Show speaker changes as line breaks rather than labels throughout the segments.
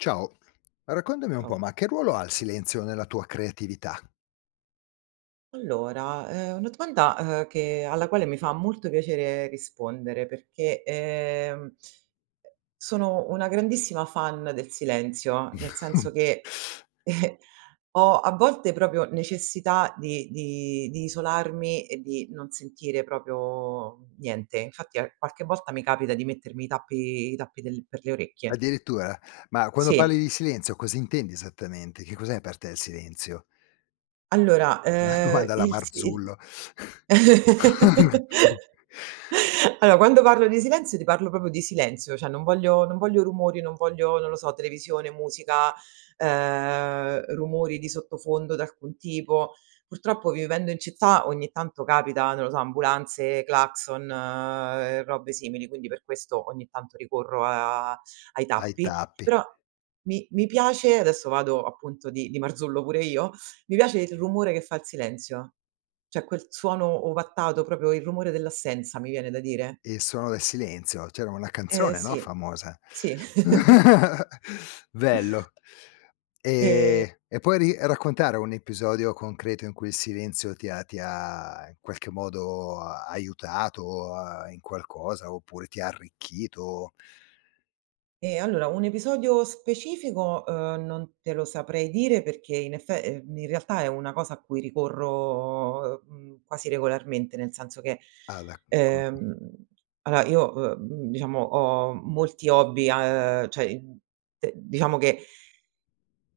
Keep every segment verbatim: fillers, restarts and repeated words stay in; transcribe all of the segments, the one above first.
Ciao, raccontami un po',
ao.
ma che ruolo ha il silenzio nella tua creatività?
Allora, è una domanda, ehm, che alla quale mi fa molto piacere rispondere perché, ehm, sono una grandissima fan del silenzio, nel senso che ho a volte propio necessità di di di isolarmi e di non sentire proprio niente, infatti a qualche volta mi capita di mettermi i tappi i tappi del per le orecchie.
Addirittura, ma quando
Sì.
parli di silenzio, cosa intendi esattamente? Che cos'è per te il silenzio?
Allora,
Una
ehm,
domanda alla
il si il
Marzullo!
allo quando parlo di silenzio ti parlo propo di silenzio, ceh non voglio non voglio rumori, non voglio, non lo so, televisione, musica, ehm, rumori di sottofondo d'alcun tipo. Purtroppo vivendo in città ogni tanto capita, non lo so, ambulanze, clacson, uhm, robe simili, quindi per questo ogni tanto ricorro a ai
Ai
tappi,
tappi.
però mi mi piace adesso vado, appunto, di di Marzullo pure io, mi piace il rumore che fa il silenzio, ceh quel suono ovattato, proprio il rumore dell'assenza, mi viene da dire.
Il suono del silenzio. C'era una
Eh
canzone, no,
sì,
famosa.
sì.
Bello!
Ehm
Ehm, e puoi ri raccontare un episodio concreto in cui il silenzio ti ha ti ha, in qualche modo, aiutato, ehm, in qualcosa oppure ti ha arricchito?
Ehm, allora, un episodio specifico, uhm, non te lo saprei dire perché in effe ehm, in realtà, è una cosa a cui ricorro, uhm, quasi regolarmente, nel senso che,
Ah, da [unintelligible]
ehm, aloa io, uhm, diciamo ho molti hobby a ceh, uhm, diciamo che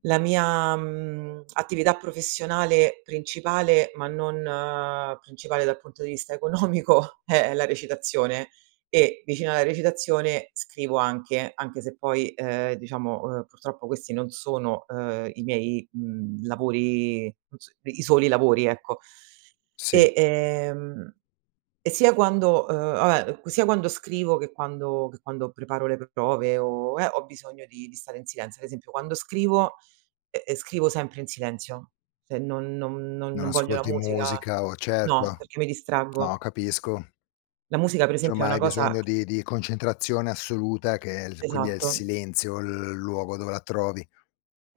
la mia, mhmm, attività professionale principale, ma non principale dal punto di vista economico, è la recitazione e vicina alla recitazione scrivo anche, anche se poi, ehm, diciamo, uhm, purtroppo, questi non sono, ehm, i miei, mhmm, lavori, mhmm, s i soli lavori, ecco.
Sì.
E, ehm, e sia quando, ehm, abbè sia quando scrivo che quando che quando preparo le prove o eh, ho bisogno di di stare in silenzio, ad esempio, quando scrivo, ehm, scrivo sempre in silenzio, se non non
Non
non voglio la
ascolti
musica
musica o
no
certo,
perché mi
no,
distraggo.
capisco.
La musica, per esempio, è
Somma
una
hai
cosa
bisogno di di concentrazione assoluta che è il quindi è il
Esatto.
silenzio il luogo dove la trovi.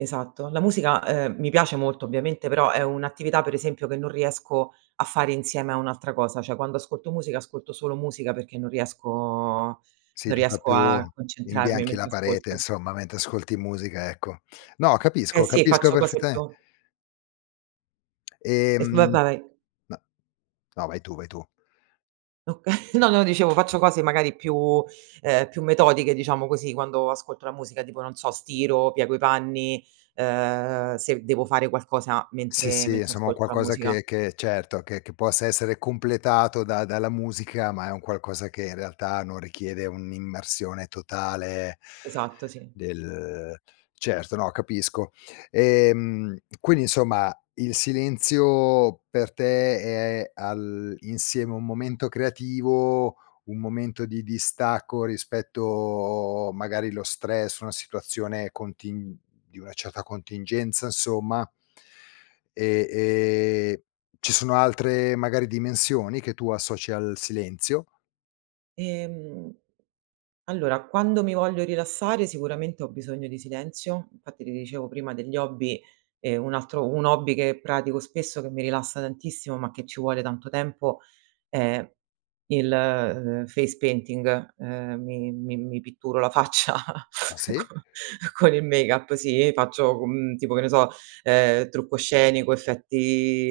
Esatto. La musica, ehm, mi piace molto ovviamente, però è un'attività, per esempio, che non riesco a fare insieme a un'altra cosa, ceh quando ascolto musica, ascolto solo musica perché non riesco
Sì,
non
tutta
riesco
più
a concentrarmi
imbianchi
mentre
la parete,
ascolto.
insomma, mentre ascolti musica, ecco. No,
Eh
capisco,
sì,
capisco
faccio cose
perfettame
più Eh f va
Ehm,
vai.
n no, vai tu, vai tu.
Okay. No, no dicevo faccio cose magari più ehm, più metodiche diciamo così, quando ascolto la musica tipo non so, stiro, piego i panni, ehm, se devo fare qualcosa
Sì,
mentre
sì,
mentre
insomma, un
ascolto la
qualcosa
musica.
che che certo, che che possa essere completato da dalla musica, ma è un qualcosa che, in realtà, non richiede un'immersione totale
Esatto, sì.
del certo, no capisco, ehm, quindi, insomma, il silenzio per te è all'insieme un momento creativo, un momento di distacco rispetto magari lo stress, una situazione contin di una certa contingenza, insomma. E, ehm, ci sono altre magari dimensioni che tu associ al silenzio?
Ehm, allora, quando mi voglio rilassare, sicuramente, ho bisogno di silenzio. Infatti, ti dicevo prima degli hobby, ehm, un altro un hobby che pratico spesso che mi rilassa tantissimo, ma che ci vuole tanto tempo è il, ehm, face painting. Ehm, mi mi mi pitturo la faccia
Ah sì?
co con il make up sì faccio, mhmm, tipo, che ne so, ehm, trucco scenico, effetti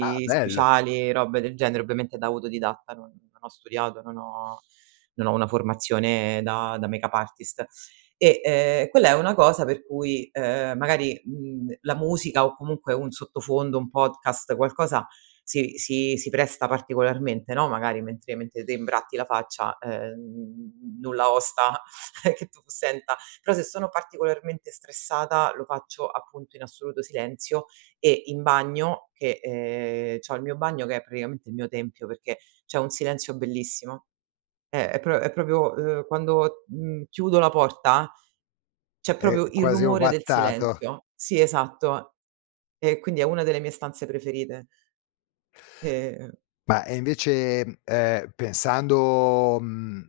Ah, bello!
speciali, robe del genere, ovviamente da auto didatta, non non ho studiato, non ho non ho una formazione da da make up artist e, ehm, quella è una cosa per cui, ehm, magari, mhmm, la musica o comunque un sottofondo, un podcast, qualcosa si si si presta particolarmente, no, magari mentre mentre te imbratti la faccia, ehm, nulla osta che tu senta, però se sono particolarmente stressata, lo faccio, appunto, in assoluto silenzio e in bagno che ehm, c'ho il mio bagno che è praticamente il mio tempio, perché c'è un silenzio bellissimo, eh, è pro è propio uhm, quando, mhmm, chiudo la porta, c'è
È
propio il
quasi
rumore del
ovattato!
silenzio. Sì, esatto. E quindi è una delle mie stanze preferite. Ehm
Ma, ehm, invece, ehm, pensando mhmm,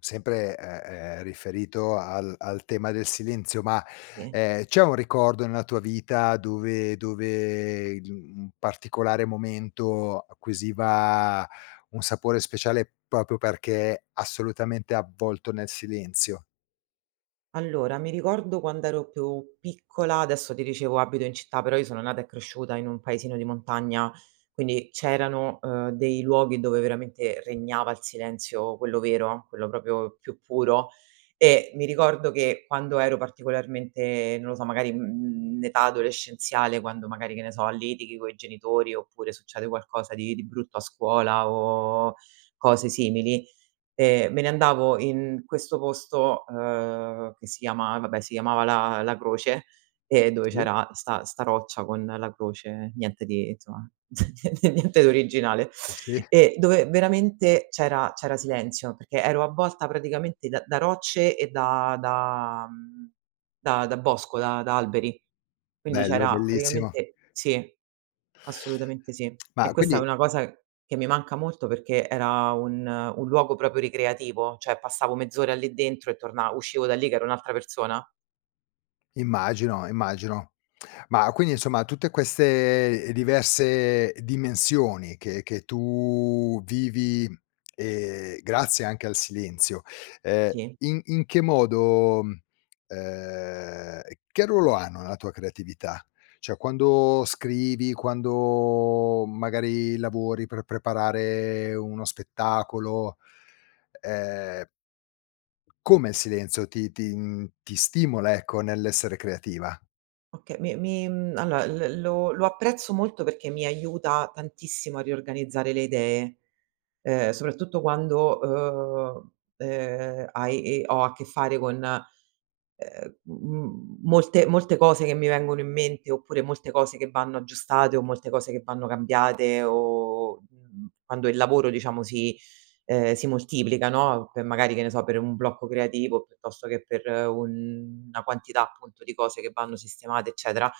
sempre, ehm, ehm, riferito al al tema del silenzio, ma,
Sì.
ehm, c'è un ricordo nella tua vita dove dove in un particolare momento acquisiva un sapore speciale, propio perché assolutamente avvolto nel silenzio?
Allora, mi ricordo quand'ero più piccola adesso ti dicevo abito in città, però io sono nata e cresciuta in un paesino di montagna, quindi c'erano, ehm, dei luoghi dove veramente regnava il silenzio quello vero, quello propio più puro e mi ricordo che quando ero particolarmente non lo so, magari, mhmm, in età adolescenziale quando magari, che ne so, litighi coi genitori oppure succede qualcosa di di brutto a scuola o cose simili, ehm, me ne andavo in questo posto, ehm, che si chiama vabbè, si chiamava la la croce e dove
Sì?
c'era 'sta 'sta roccia con la croce, niente di insomma, nie niente di originale
Sì.
e dove veramente c'era c'era silenzio perché ero avvolta praticamente da da rocce e da da mhmm, da da bosco, da da alberi, quindi
Bello, è
c'era
bellissimo!
praticamente sì, assolutamente sì e
Ma
questa è
quindi
una cosa che mi manca molto perché era un un luogo propio ricreativo, ceh passavo mezz'ora lì dentro e torna uscivo da lì che ero un'altra persona.
Immagino, immagino, ma quindi, insomma, tutte queste, ehm, diverse dimensioni che che tu vivi, ehm, grazie anche al silenzio, ehm,
Sì.
in in che modo ehm, che ruolo hanno nella tua creatività? Cioè, quando scrivi, quando magari lavori per preparare uno spettacolo, ehm, come il silenzio ti ti mhmm, ti stimola, ecco, nell'essere creativa?
Oka mi mi mhmm, alloa, l lo lo apprezzo molto perché mi aiuta tantissimo a riorganizzare le idee, ehm, soprattutto quando, uhm, ehm, hai e ho a che fare con, ehm, m m molte molte cose che mi vengono in mente oppure molte cose che vanno aggiustate o molte cose che vanno cambiate o, mhmm, quando il lavoro diciamo si ehm, si moltiplica, no, per magari, che ne so, per un blocco creativo piuttosto che per una quantità, appunto, di cose che vanno sistemate, eccetera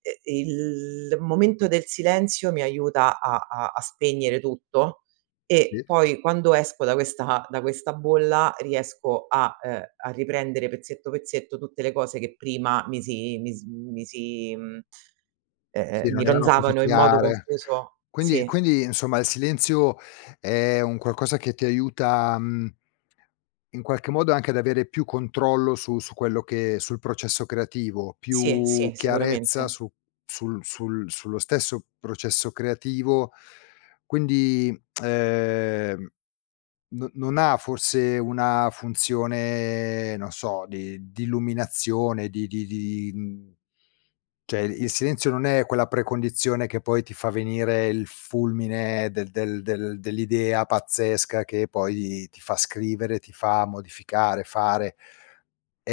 e e il momento del silenzio mi aiuta a a a spegnere tutto e
Sì?
poi quando esco da questa da questa bolla riesco a uhm, a riprendere pezzetto pezzetto tutte le cose che prima mi si mis mi si mhmm,
Sì,
ehm, mi
non erano così
ronzavano in modo
chiare.
confuso,
Quindi
sì.
quindi, insomma, il silenzio è un qualcosa che ti aiuta, mhmm in qualche modo anche ad avere più controllo su su quello che sul processo creativo,
Sì,
più
sì,
chiarezza
sicuramente.
su sul sul sullo stesso processo creativo, quindi, ehm, no non ha, forse, una funzione, non so, di di illuminazione, di di di, mhmm ceh, il silenzio non è quella precondizione che poi ti fa venire il fulmine del del del dell'idea pazzesca che poi ti fa scrivere, ti fa modificare, fare,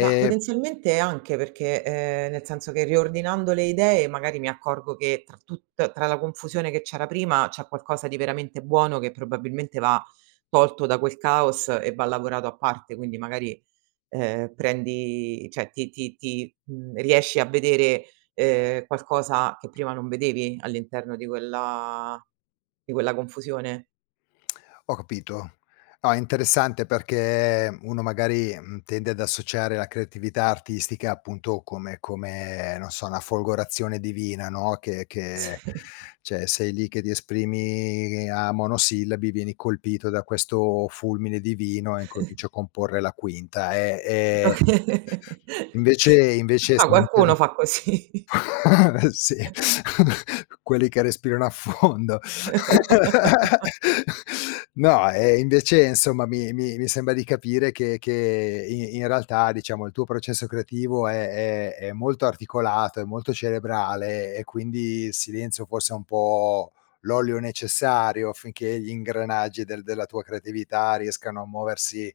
Ma, potenzialmente, anche perché ehm, nel senso che riordinando le idee magari mi accorgo che tra tutt tra la confusione che c'era prima, c'è qualcosa di veramente buono che probabilmente va tolto da quel caos e va lavorato a parte, quindi magari, ehm, prendi ceh ti ti ti mhmm, riesci a vedere, ehm, qualcosa che prima non vedevi all'interno di quella di quella confusione.
Ho capito. Ah, è interessante perché uno, magari, mhmm, tende ad associare la creatività artistica, appunto, come come, non so, una folgorazione divina, no, che che
Sì.
ceh sei lì che ti esprimi a monosillabi, vieni colpito da questo fulmine divino e incomincio a comporre la quinta, ehm, e
Oka
invece invece
Ma qualcuno
[unintelligible]
fa così.
sì, quelli che respirano a fondo. No, ehm, invece, insomma, mi mi mi sembra di capire che che i in realtà, diciamo, il tuo processo creativo è è è molto articolato, è molto cerebrale e quindi il silenzio forse è un po' l'olio necessario affinché gli ingranaggi del della tua creatività riescano a muoversi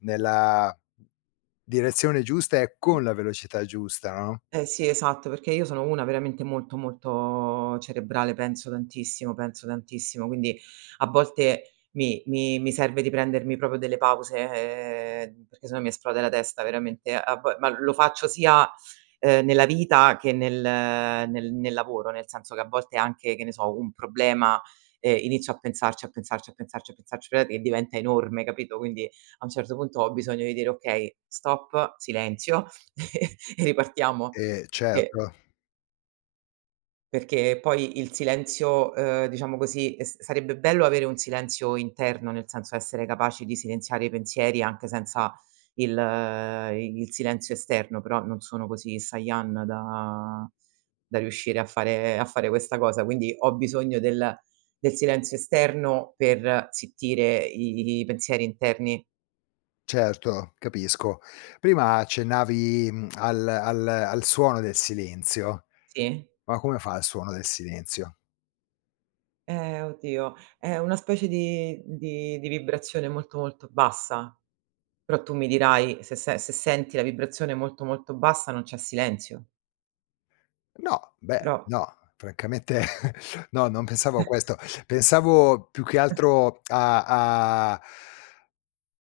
nella direzione giusta e con la velocità giusta, no?
Eh sì, esatto, perché io sono una veramente molto, molto cerebrale, penso tantissimo, penso tantissimo, quindi a volte mi mi mi serve di prendermi propio delle pause, ehm, perché se no mi esplode la testa veramente, a vo ma lo faccio sia, ehm, nella vita che nel nel nel lavoro, nel senso che a volte anche, che ne so, un problema, ehm, inizio a pensarci, a pensarci, a pensarci, a pensarci, ve e diventa enorme, capito, quindi, a un certo punto, ho bisogno di dire: "Okay, stop, silenzio e ripartiamo
Eh,
che
certo.
Perché poi il silenzio ehm, diciamo così, s sarebbe bello avere un silenzio interno, nel senso essere capaci di silenziare i pensieri anche senza il i il silenzio esterno, però non sono così Sayan da da riuscire a fare a fare questa cosa, quindi ho bisogno del del silenzio esterno per zittire i pensieri interni.
Certo, capisco. Prima accennavi, mhmm, al al al suono del silenzio,
Sì.
ma come fa il suono del silenzio?
Ehm, oddio, è una specie di di di vibrazione molto, molto bassa, però tu mi dirai se se se senti la vibrazione molto, molto bassa, non c'è silenzio.
No, beh,
Però
no, francamente, no, non pensavo a questo, pensavo più che
[unintelligible]
altro a a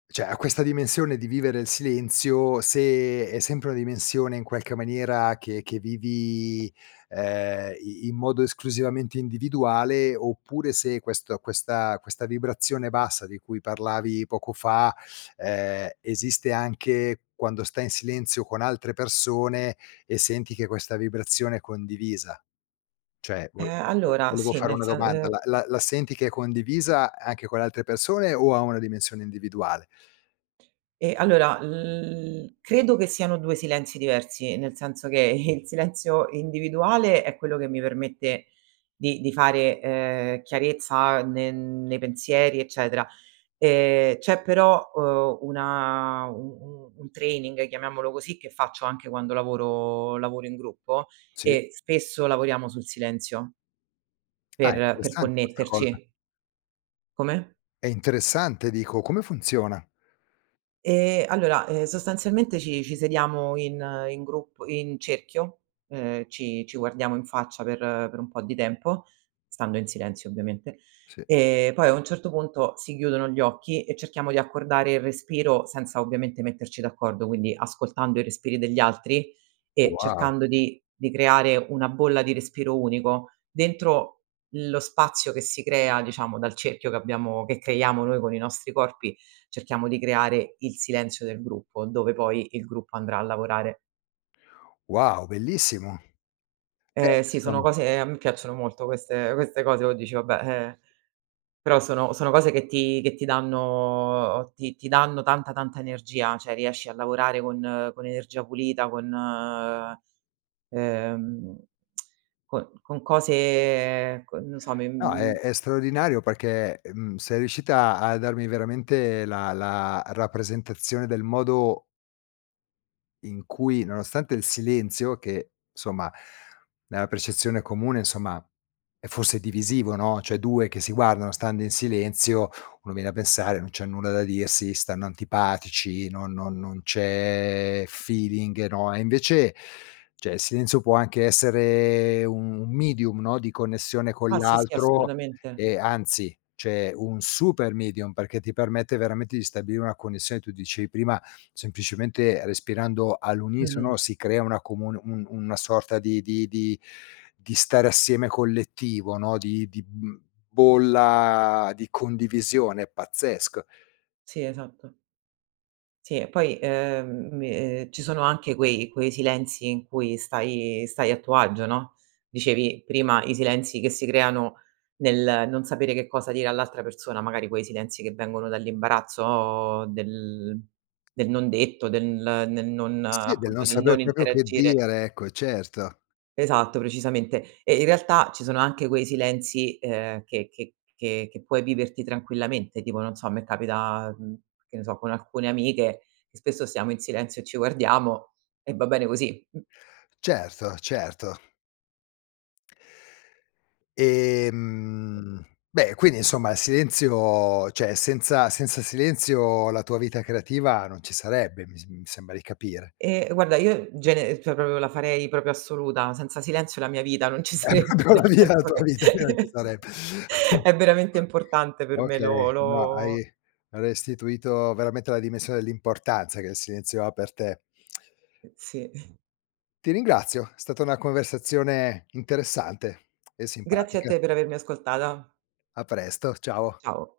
ceh, a questa dimensione di vivere il silenzio, se è sempre una dimensione, in qualche maniera, che che vivi, ehm, i in modo esclusivamente individuale oppure se questo questa questa vibrazione bassa di cui parlavi poco fa, ehm, esiste anche quando stai in silenzio con altre persone e senti che questa vibrazione è condivisa, ceh vo
Ehm,
vo
allora,
volevo
sì,
fare
nel
una
sen
domanda
ehm
da la la la senti che è condivisa anche con le altre persone o ha una dimensione individuale?
Eh, allora l credo che siano due silenzi diversi, nel senso che il silenzio individuale è quello che mi permette di di fare, ehm, chiarezza ne nei pensieri, eccetera. Ehm, c'è, però, uhm, una u u un training, chiamiamolo così, che faccio anche quando lavoro lavoro in gruppo
Sì.
e spesso lavoriamo sul silenzio
Ah! È
per per
interessante questa cosa!
connetterci. Come?
È interessante, dico, come funziona?
Ehm, allora, ehm, sostanzialmente, ci ci sediamo in in grup in cerchio, ehm, ci ci guardiamo in faccia per per un po' di tempo, stando in silenzio, ovviamente,
Sì.
ehm, poi, a un certo puntoc, si chiudono gli occhi e cerchiamo di accordare il respiro, senza ovviamente metterci d'accordo, quindi ascoltando i respiri degli altri e
Wow!
cercando di di creare una bolla di respiro unico, dentro lo spazio che si crea, diciamo, dal cerchio che abbiamo che creiamo noi con i nostri corpi, cerchiamo di creare il silenzio del gruppo, dove poi il gruppo andrà a lavorare.
Wow, bellissimo! Beh,
Ehm, sì, sono
siamo
cose ehm, a me piacciono molto queste queste cose, o dici: Vabbè", ehm, però sono sono cose che ti che ti danno ti ti danno tanta, tanta energia, ceh riesci a lavorare con con energia pulita, con, ehm, co con cose con non so, me,
No, è
mhmm
è straordinario perché, mhmm, sei riuscita a darmi veramente la la rappresentazione del modo in cui, nonostante il silenzio che, insomma, nella percezione comune, insomma, è forse divisivo, no, ceh due che si guardano stando in silenzio, uno viene da pensare: "Non c'è nulla da dirsi, stanno antipatici, non no non c'è feeling", no? E invece, ceh, il silenzio può anche essere un un medium no, di connessione con
Ah sì, sì,
l'altro,
assolutamente!
e anzi, c'è un super medium perché ti permette veramente di stabilire una connessione tu dicevi prima, semplicemente respirando
Mh-mh.
all'unisono si crea una comun un un una sorta di di di di stare assieme collettivo no, di di, mhmm, bolla di condivisione pazzesca.
Sì, esatto. Sì e poi, ehm, mi ehm, ci sono anche quei quei silenzi in cui stai stai a tuo agio, no? Dicevi prima, i silenzi che si creano nel non sapere che cosa dire all'altra persona, magari quei silenzi che vengono dall'imbarazzo del del non detto, del nel non
Sì, del
appunto,
non
del non
saper propio che
interagire.
dire, ecco, certo.
Esatto, precisamente, e, in realtà, ci sono anche quei silenzi, ehm, che che che che puoi viverti tranquillamente, tipo, non so, a me capita, mhmm, che ne so, con alcune amiche che spesso stiamo in silenzio e ci guardiamo e va bene cos.
Certo, certo. Ehm, beh, quindi, insomma, il silenzio ceh senza sensa silenzio la tua vita creativa non ci sarebbe, mi s mi sembra di capire.
Ehm, guarda io gene cioè, propio la farei propio assoluta, senza silenzio la mia vita non ci
È
sarebbe,
propio
nel
la vi la
senso
tua
che
vita che non ci sarebbe.
è veramente importante per me
Okay,
lo
no hai
lo
hai restituito veramente la dimensione dell'importanza che il silenzio ha per te.
Sì.
Ti ringrazio, è stata una conversazione interessante e
Grazie a
simpatica.
te per avermi ascoltada.
A presto, ciao.
Ciao.